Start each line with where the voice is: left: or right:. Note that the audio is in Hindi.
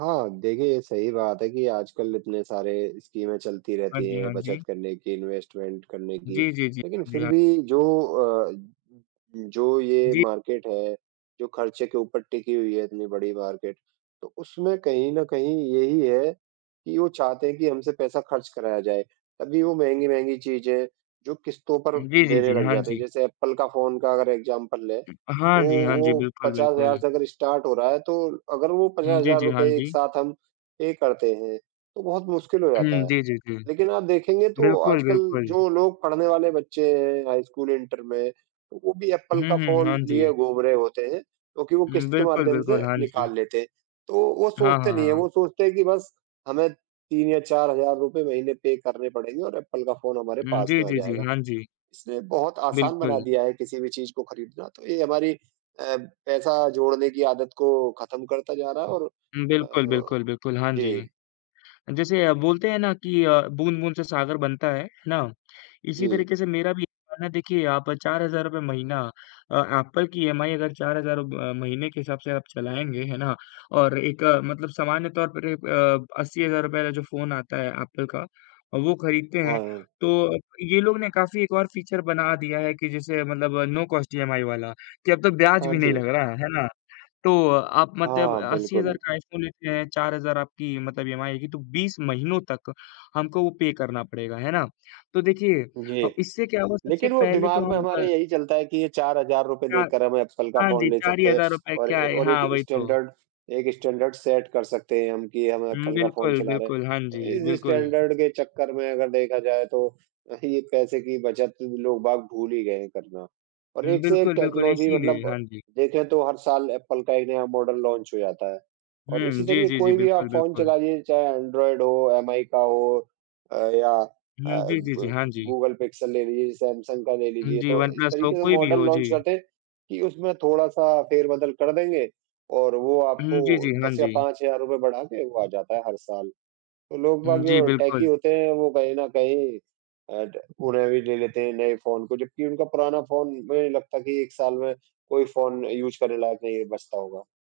right: हाँ, देखिए सही बात है कि आजकल इतने सारे स्कीमें चलती
left: हाँ
right: रहती
left: जी,
right: है
left: हाँ
right: बचत
left: जी।
right: करने की, इनवेस्टमेंट करने की,
left: जी, जी, जी, हाँ
right: लेकिन
left: जी,
right: फिर
left: हाँ
right: भी
left: जी।
right: जो अ, जो ये
left: जी।
right: मार्केट है, जो खर्चे के ऊपर टिकी हुई है इतनी बड़ी मार्केट, तो उसमें कहीं न कहीं यही है, कि वो चाहते हैं कि हमसे पैसा खर्च कराया जाए, तभी वो महँगी-महँगी चीज़ें जो किश्तों पर
left: जी, जी,
right: देने
left: जी।
right: लग
left: हाँ
right: जाते हैं।
left: जी।
right: जैसे एप्पल का फ़ोन का अगर एग्ज़ाम्पल लें, तो
left: हाँ जी, हाँ
right: वो
left: जी, बिल्कुल,
right: 50,000
left: बिल्कुल।
right: हज़ार से अगर स्टार्ट हो रहा है, तो अगर वो
left: हुँ,
right: 50,000
left: जी,
right: हज़ार
left: जी,
right: रुपए
left: हाँ
right: एक
left: जी।
right: साथ हम पे करते हैं, तो बहुत मुश्किल हो जाता
left: हुँ,
right: है।
left: जी, जी, जी।
right: लेकिन आप देखेंगे तो
left: बिल्कुल,
right: आजकल
left: बिल्कुल।
right: जो लोग पढ़ने वाले बच्चे हैं, हाई स्कूल, इन्टर में, तो वो भी एप्पल
left: हुँ,
right: का
left: हुँ, हाँ
right: फ़ोन लिए
left: जी।
right: घूम रहे होते हैं, क्योंकि वो
left: हुँ,
right: किश्त के
left: बिल्कुल,
right: माध्यम से
left: बिल्कुल। हाँ जी।
right: निकाल लेते हैं, तो वो
left: हाँ,
right: सोचते
left: हाँ,
right: नहीं है।
left: हाँ।
right: वो सोचते हैं कि बस हमें 3 या 4000 हज़ार रुपए महीने पे करने पड़ेंगे और एप्पल का फ़ोन हमारे
left: हुँ,
right: पास
left: जी,
right: में आ
left: जी, जी।
right: जाएगा।
left: हाँ जी।
right: इसने बहुत आसान बना
left: बिल्कुल।
right: दिया है किसी भी चीज़ को खरीदना, तो ये हमारी अ, पैसा जोड़ने की आदत को खत्म करता जा रहा है और
left: उम,
right: अ,
left: बिल्कुल, बिल्कुल, बिल्कुल, हाँ जी।
right: जी।
left: अ, जैसे बोलते हैं ना कि अ, बूँद-बूँद से सागर बनता है, है ना? इसी
right: जी।
left: तरीके से मेरा भी क्या है ना, देखिए आप 4000 हज़ार रुपए महीना अ, एप्पल की ईएमआई अगर 4000 हज़ार रब अ, महीने के हिसाब से आप चलाएँगे, है ना? और एक मतलब सामान्य तौर पर रे अ, ₹80,000 का जो फ़ोन आता है एप्पल का अ, वो खरीदते हैं
right: हाँ।
left: तो अप ये लोग ने काफ़ी एक और फीचर्स बना दिया है कि जैसे मतलब नो कॉस्ट ईएमआई वाला, कि अब तो ब्याज़
right: हाँ
left: भी नहीं
right: जी।
left: लग रहा, है ना? तो अ आप मतलब
right: हाँ,
left: 80,000
right: बिल्कुल।
left: का आईफ़ोन लेते हैं, 4000 आपकी मतलब ईएमआई आएगी, तो 20 महीनों तक हमको वो पे करना पड़ेगा, है ना? तो देखिए
right: जी।
left: अ, इससे क्या होगा सबसे
right: लेकिन वो
left: पहले तो
right: दिमाग में
left: हम
right: हमारे
left: अ
right: यही चलता है कि ये 4000 हज़ार रुपए
left: 4
right: देकर हमे एप्पल का
left: हाँ
right: फ़ोन
left: जी,
right: ले
left: 4 ही
right: सकते हैं
left: हज़ार रुपए
right: और
left: क्या
right: ए,
left: है?
right: और एक
left: हाँ, वही तो।
right: स्टैन्डर्ड एक स्टैन्डर्ड सेट कर सकते हैं हम कि हम
left: उम,
right: एप्पल का फ़ोन
left: बिल्कुल,
right: चला रहे हैं।
left: बिल्कुल, हाँ जी,
right: तो इस
left: बिल्कुल।
right: स्टैन्डर्ड के चक्कर में अगर देखा जाए, तो यही ये पैसे की बचत लोग बाग भूल ही गए है करना। और
left: उम,
right: एक से एक
left: बिल्कुल, बिल्कुल,
right: टेक्नॉलजी
left: इसीलिए,
right: मतलब
left: हाँ जी।
right: देखें तो हर साल एप्पल का एक नया मॉडल लॉन्च हो जाता है, और
left: हुँ,
right: इसी
left: जी,
right: तरीके
left: जी, जी।
right: कोई भी आप
left: बिल्कुल,
right: फ़ोन
left: बिल्कुल।
right: चलाइए, चाहे एंड्रॉयड हो, एमआई का हो अ, या अ,
left: हुँ, जी, जी, जी,
right: गूगल
left: हाँ जी।
right: गूगल पिक्सेल ले लीजिए, सैमसंग का ले
left: उम,
right: लीजिए
left: जी,
right: तो इस
left: वनप्लस हो,
right: तरीके से
left: कोई भी
right: मॉडल
left: हो,
right: लॉन्च
left: जी।
right: करते हैं, कि उसमें थोड़ा-सा फेरबदल कर देंगे और वो आपको
left: उहुँ, जी, जी, हाँ
right: 10 या
left: जी।
right: 5000 हज़ार रूपये बढ़ा के वो आ जाता है हर साल। तो लोग
left: उम,
right: बाग
left: जी,
right: जो टेकी
left: बिल्कुल।
right: होते हैं वो कहीं न कहीं अ, ट उन्हें भी ले लेते हैं नए फ़ोन को। जबकि उनका पुराना फ़ोन मुझे नहीं लगता कि 1 साल में कोई फ़ोन यूज़ करने लायक नहीं बचता होगा।